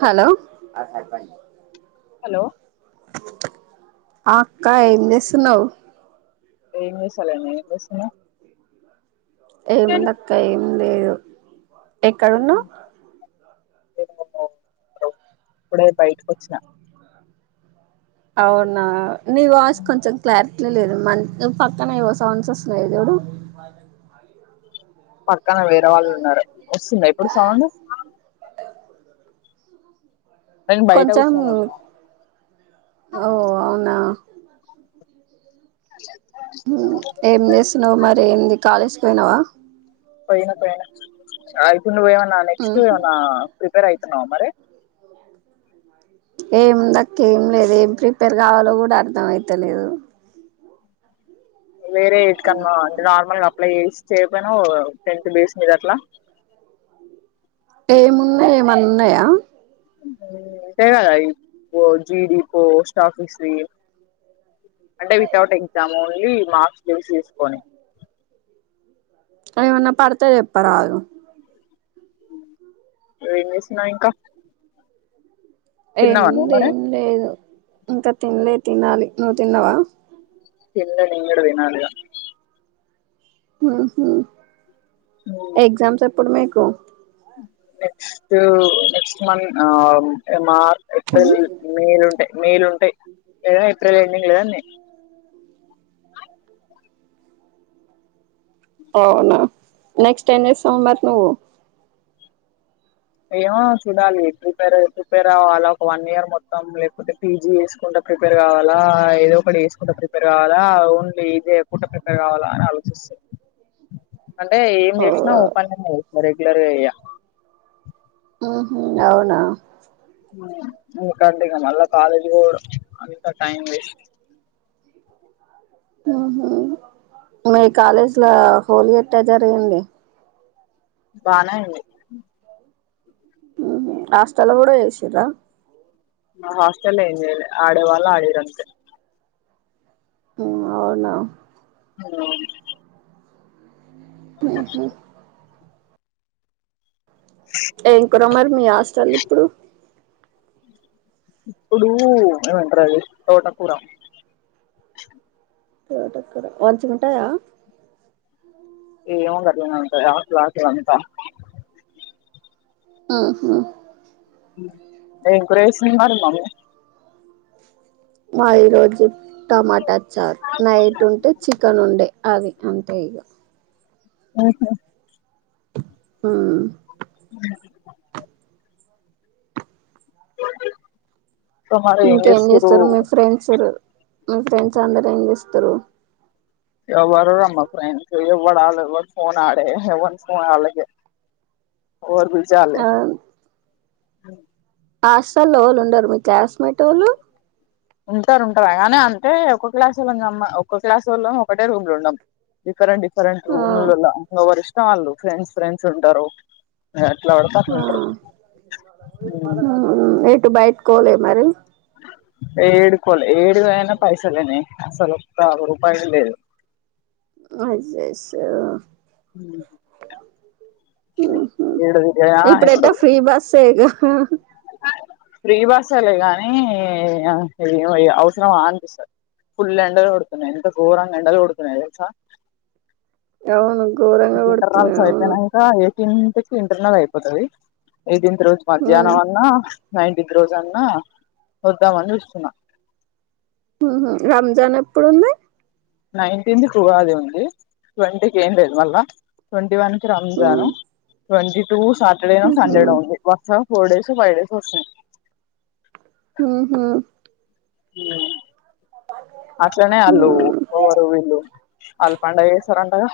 Hello hello ఆ అక్కా ఏం చేస్తున్నవ్ ఏం చేస్తాలేన్ నువ్వేం చేస్తున్నావ్ ఏముంది అక్క ఏం లేదు. ఎక్కడున్నవ్ ఇప్పుడే బయటికొచ్చిన అవునా నీ వాయిస్ కొంచం క్లారి ట్లేలేదు. మన్ పక్కన ఏవో సౌండ్స్ వస్తున్నాయి చూడు పక్ కానీ వేరే వాళ్ళు ఉన్నారు. వస్తుందా ఇప్పుడు సౌండ్ నేను బయట కొంచెం కూర్చొని ఉన్నా ఓ అవునా [inaudible] మ్మ్ ఏం చేస్తున్నావు మరి ఏంది కాలేజ్కి పోయినావా పోయినా పోయిన నువ్ ఏమన్నా నెక్స్ట్ ఏమనా ప్రిపేర్ అయ్ తున్నావా మరి ఏం దక్క ఏం లేదు ఏం ప్రిపేర్ కావాలో కూడా అర్థం అయితలేదు వేరే ఇటుకనమా అంటే నార్మల్గా అప్లై చేసి చేయపోయినా టెన్ట్ డేస్ మీద అట్లా ఏమున్నాయా ఏమన్నా ఉన్నాయా అంతే కదా జీడి పోస్ట్ ఆఫీస్ అంటే వితౌట్ ఎగ్జామ్ ఓన్లీ మార్క్స్ సి తీసుకొని కానీ ఏమన్నా పడతే చెప్పరాదు ను ఏం చేస్తునవు ఇంకా తిన్నావా నువ్వు ఏముంది మరి ఏం లేదు ఇంకా తినలే తినాలి నువ్వు తిన్నావా తినలే నేను గూడా తినాలిగా మ్మ్ హు ఇగ ఎగ్జామ్స్ ఎప్పుడు మీక్ ఓకె నెక్స్ట్ నెక్స్ట్ మంత్ ఆ మార్ ఉమ్ ఏప్రిల్ మేలో ఉంటయి మేలో ఉంటయి ఏప్రిల్ ఎండింగ్ లేదాన్నీ అవునా నెక్స్ట్ ఏంచేస్తావ్ మరి నువ్వు ఏమో చూడాలి ప్రిపేర్ ప్రిపేర్ అవ్వాలా ఒక వన్ ఇయర్ మొత్తం లేకపోతే పీజీ చేసుకుంట ప్రిపేర్ కావాలా ఏదో ఒకటి చేసుకుంట ప్రిపేర్ కావాలా ఓన్లీ ఇదే పూర్తిగ ప్రిపేర్ కావాలా అని ఆలోచిస్ అంటే ఏం చేసినా ఓపన్ గా పోవాలి క్లియర్ చెయ్య మ్మ్ హ్మ్ అవునా కరట్గా మళ్ళా కాలేజ్ పోవడం అదంతా టైం వేస్ట్ మ్మ్ మీ కాలేజీ లో హోలీ ఎట్టా జరిగింది బానే ఐంది మ్మ్ హాస్టల్ లో కూడా చేసిర్ర హాస్టెల్ ఏం చెయ్యలే ఆడే వాళ్ళు ఆడిరంతే మ్మ్ అవునా అవును మ్మ్ హ్మ్ ఏం కూర మరి మీ హాస్టలో ఇప్పుడు ఇప్పుడూ ఏమంటారు అది తోట కూర తోట కూర మంచిగుంటదా ఏ గట్లనే ఉంటది ఆకులు ఆకులు అంతా మ్మ్ హ్మ్ ఏం కూర చేసింది మరి మీ మమ్మీ ఆ ఈ రోజు టమాటా చార్ నైట్ ఉంటే చికెన్ ఉండే అది అంతే ఇగ ఓహొ ఊ ఇంకా మరి ఏం ఇంకేం చేస్తుర్రు చేస్తారు మీ ఫ్రెండ్స్ మీ ఫ్రెండ్స్ అందరూ ఏంచేస్తరు ఎవ్వరు మా ఫ్రెండ్స్ ఏ ఎవ్వడు ఆల ఎవ్వల్ ఫోన్ ఆడే ఎవన్ ఫోన్ ఆలకే ఎవరి బీసీ వాళ్లే ఆ హాస్టల్ లో ఓళ్ళు ఉండరు మీ క్లాస్ ఉండేటోలు ఉంటారు కానీ అంటే ఒక్క క్లాస్ వొళ్లం కామ ఒక్క క్లాస్ వొళ్లం ఒకటే రూమ్ లుండం డిఫరెంట్ డిఫ్ రెంట్ ఆ రూమ్ లున్న ఎవరి ఇస్ వాళ్ళు ఫ్రెండ్స్ ఫ్రెండ్స్ ఉంటరూ నేను ఎట్లా ఆడితే అట్లా ఆ ఇంటరు బయట్కోవలే మరి ఏడ్కోలే ఏడుగానా పైసలేనే స్వలు రూపాయలు లేదు అ ఏడుదిద హ ఫ్రీ బాస్ాల గానీ అవసరం వాంది సార్ ఫుల్ ఎండలు కొడుతున్నాయి ఎంత ఘోరంగా ఎండలు కొడుతున్నాయి తెసార్ అవును ఘోరంగా కొడుతున్నాయి ఇంటర్ల్స్ అవును అయితేనే ఇంకా ఎయిటీన్ ఇంటర్నల్ అయిపోతుది ఇదింత రోజ్ ఉమ్ మధ్యాహ్నవన్న నైంటిక్రోజన్న వద్దామని ఇస్తున్నా రంజాన్ ఎప్పుడుంది నైన్టీన్ ట ఆది ఉంది ట్వంటీకి ఏం లేదు మళ్ళా ట్వంటీ వన్ కి Ramzan um twenty two Saturday ను ఉహు సంండేడ ఉ వసప్ ఫోర్డేస్ ఫైడేస్ వస్తున్నా ఉహు హ అత్రనేే అల్లు ఉమ్ రు ఇల్లు అల్ పండగ చరండగా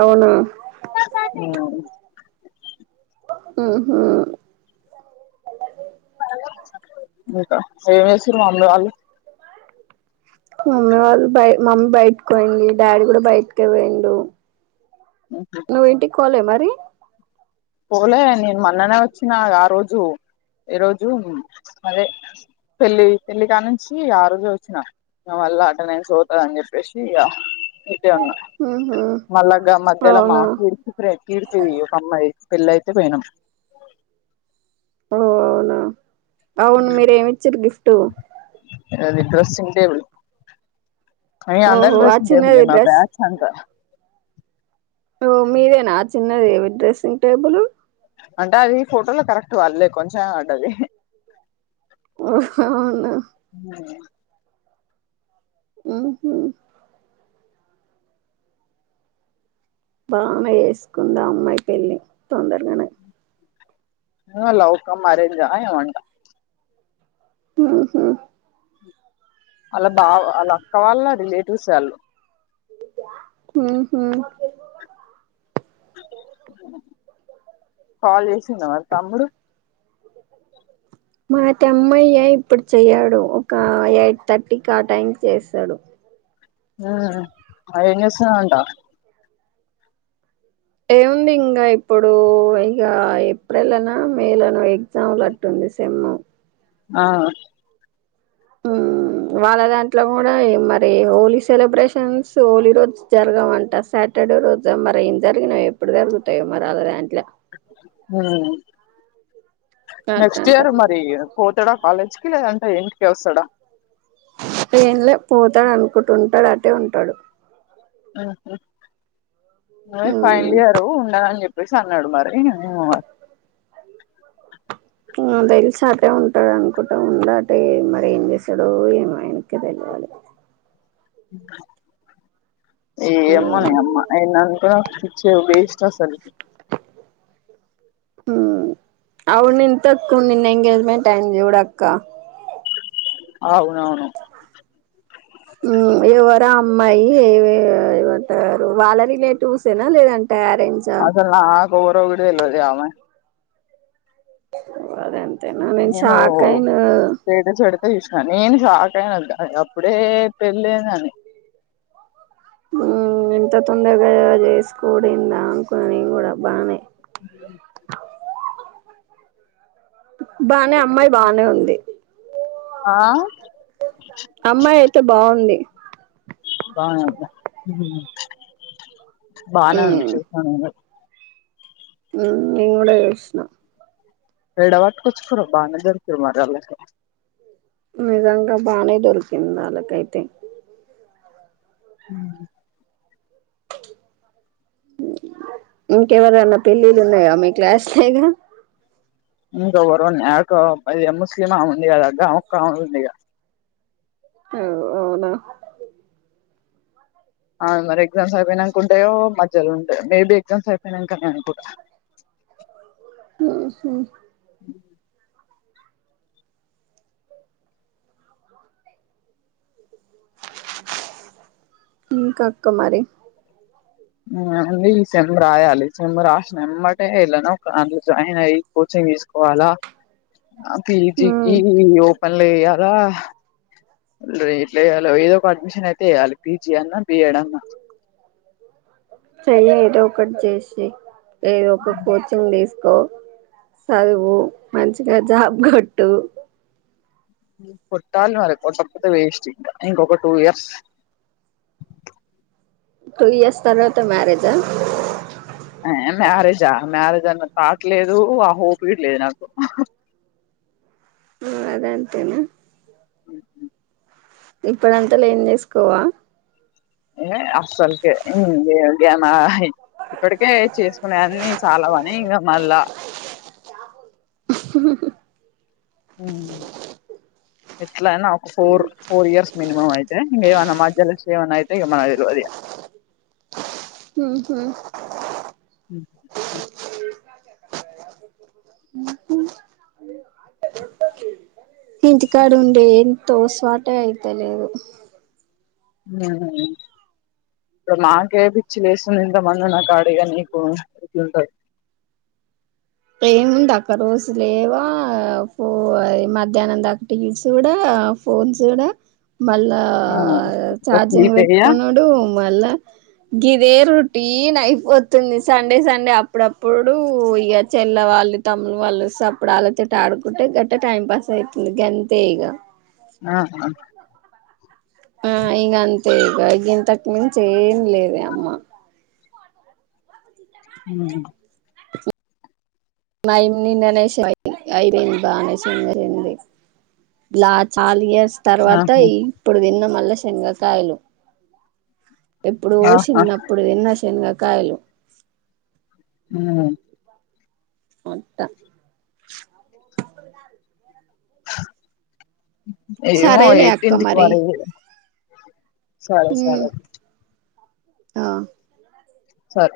అవునా కా కా ఉ ఆ ఇంకా ఏమిసూరు మామలు వాళ్ళు మమ్మీ వాళ్ళు బయ మమ్మీ బయటకి పోయింది డాడీ కూడా బయటకే పోయిండు నువ్వు ఇంటికి పోలే మరి పోలే నేను మన్ననే వచ్చిన ఆ రోజు ఏ రోజు అదే పెళ్లి పెళ్లి కానుంచి ఆ రోజే వచ్చినా ఆ మల్ల నేను చదువుతాడు అని చెప్పేసి ఇగా ఈడే ఉన్నా ఉహు మల్లగా మధ్యలో అవునా మాకు ఇడిచ ప్రెతి ఇడుతవి ఒక అమ్మాయి పెళ్లయితే పోయినాం ఓ అవునా అవును మీరేమి ఇచ్చారు గిఫ్ట్ అది డ్రెస్సింగ్ టేబుల్ అయ్య ఓహో అందల్ ఆ ఋషి చిన్నది దేవదే నా డ్రెస్ బ్యాచ్ అంత ఓ మీరే నా చిన్నది డ్రెస్సింగ్ టేబులు అంటే అది ఫోటోలో కరెక్ట్ వాళ్లే కొంచెం పడ్డది హో అవునా ఉ హు బానే చేసుకుందా అమ్మాయి పెళ్లి తొందరగానే లవ్ కమ్ అరెంజా ఏమంట ఉ హు అలా బావ అలా అక్క వాళ్ళ రిలేటివ్సే వాళ్ళు ఉ హు కాల్ చేస్ ఇంగా వాడి తమ్ముడు మాట అమ్మాయ ఇప్పుడు చెయ్యడు ఒక ఎయిట్ థర్టీకి ఆ టైం కి చేస్తాడు ఆ ఏం చేస్తున్నాడు అంట ఏముంది ఇంగా ఇప్పుడు ఇగ ఏప్రిల్ అనా మే లోనో ఎగ్జామ్లు అట్టుంది సెమ్ము ఆ ఉమ్ వాళ్ళ దాంట్లో కూడా మరి హోలీ సెలబ్రేషన్స్ హోలీ రోజు జరగవంట సాటర్డే రోజు మరి ఏం జరిగినాయో ఎప్పుడు జరుగుతాయో మరి వాళ్ళ దాంట్లో ఉ నెక్స్ట్ అట్టంట ఇయర్ మరి పోతడ కాలేజ్ కి లేదంటే ఇంటికే వస్తాడా ట్రైన్ లో పోతాడు అనుకుంటుంటాడు అటే ఉంటాడు ఆ మ్మ్ ఫైనల్ ఇయరు ఉండాల అని చెప్ వేసా అన్నాడు మరి ఏమో మరి ఉ తెలిసు అటే ఉంటాడు అనుకుంటా ఉంద అటే మరి ఏం చేస్తాడో ఏమో ఆయనకె తెలియాలి క ఏమో మ్మ్ ని అమ్మ అయిదాంట్లో పిచ్చి వెస్ట్ అసలు ఉ అవును ఇంతకు నిన్న ఎంగేజ్మెంట్ అయింది చూడు అక్క అవునవును ఎవరు అమ్మాయి ఏ ఏమంటారు వాళ్ళ రిలేటివ్సేనా లేదంటే అరేంజా అసలు నాకు ఎవరో కూడా తెల్వదు ఆమె ఓ అదే తిన నేను షాక్ ఐన స్టేటస్ పెడితే చూసిన నేను షాక్ అయిన అప్పుడే పెళ్లి ఏందని హు ఎంత తొందరగా చేసుకోడింద అనుకున్న బానే బానే అమ్మాయి బానే ఉంది ఆ అమ్మాయి అయితే బాగుంది బాగానే ఉందా బానే ఉంది చూసా నీను హు నీను కూడా చుసిన ఏడ పట్టుకొచ్చుకుర్రో బానే దొరికిళ్ళు మరి ఆళ్లకు నిజంగా బానే దొరికింది వాళ్ళకైతే ఇంకెవరన్నా పెళ్లిళ్లు ఉన్నాయా మీ క్లాసుల ఇగ ఇంకా ఎవరో న్యాకో అది ముస్లిం ఆమె ఉంది కదా అక్క ఆమె ఒక్క ఆమె ఉంది ఇగ అవు అవునా మరి ఎగ్జామ్స్ అయిపోయినాకు ఉంటాయో మధ్యలో ఉంటాయి మేబి ఎగ్జామ్స్ అయిపోయినాకనే అనుకోంట ఓహో ఇంక అక్క మరి ఓన్లీ సెంబ్ రాయాలి సెంబ్ రాసినంబటే వెళ్ళనా ఒక జాయిన్ అయ్యి కోచింగ్ తీసుకోవాలా పి జి కి ఉమ్ ఓపెన్ లో ఎయ్యాల ఇట్లే ఏదో ఒక అడ్మిషన్ అయితే ఏయ్యాలి పీ జీ అన్న పియడన్న ఒకట్ చేసి ఏదో ఒక కోచింగ్ తిస్ సాదువు మంచిగా జాబ్ కొట్టు కొట్టాలిరా లేకపోతే వేస్ట్ ఇంకా ఏం ఇంకొక టూ ఇయర్స్ టూ ఇయర్స్ తర్వాత మ్యారేజ మ్యారేజా మ్యారేజ్ అన్న తాట్ లేదు ఆ హోప్ ఇట్లేదు నాకు అది అంతేనా ఇప్పుడ అంతలా ఏం చేసుకోవా ఏ అసలుకే ఏ గనా ఇప్పటికే చేసుకునేవన్ని చాలావనీ ఇగ మళ్ళా హ ఎట్లానా ఒక ఫోర్ ఫోర్ ఇయర్స్ మినిమం అయితే ఇంగేమన్న మాధ్యల [unintelligible] ఏమన్న అయితే ఇగ మనకు తెల్వదు ఇగ మ్మ్ హు మ్మ్ హు ఇంటికాడు ఉండే తోసువాటే అయితలేదు మ్మ్ ఇప్పుడు మాకే పిచ్చి లేస్తుంది ఇంత మందు నా కాడగా నీకు ఎట్లుంటది ఏముంది అక్క రోజు లేవా పో ఆ మధ్యాహ్నం దాకా రీల్స్ చూడ ఫోన్స్ చూడ మళ్ళా ఆ ఛార్జింగ్ స్లీపేయ పెట్టుకున్నాడు మళ్ళా గిదే రొటీన్ అయిపోతుంది సండే సండే అప్పుడప్పుడు ఇగ చెల్ల వాళ్ళు తమ్ములు వాళ్ళు సప్పుడు ఆలోచట ఆడుకుంటే గట్ట టైం పాస్ అయితుంది గంతే ఇగ ఆహా ఆ ఇగ అంతే ఇగా ఇంతకు మించి ఏం లేదే అమ్మ అ మై నిన్ననే అయి పోయింది బానే సింగరేణిది లాస్ చాల ఇయరస్ స్ తర్వాత ఇప్పుడు తిన్న మళ్ళ శనగ కాయలు ఎప్పుడో ఆహా చిన్న అప్పుడు తిన్న శనగ కాయలు కాయలు ఊ ఓత్త ఏమో సరేలే అక్క ఎయిటీన్త్ కి మరి వారిది సరే సరే ఆ సర్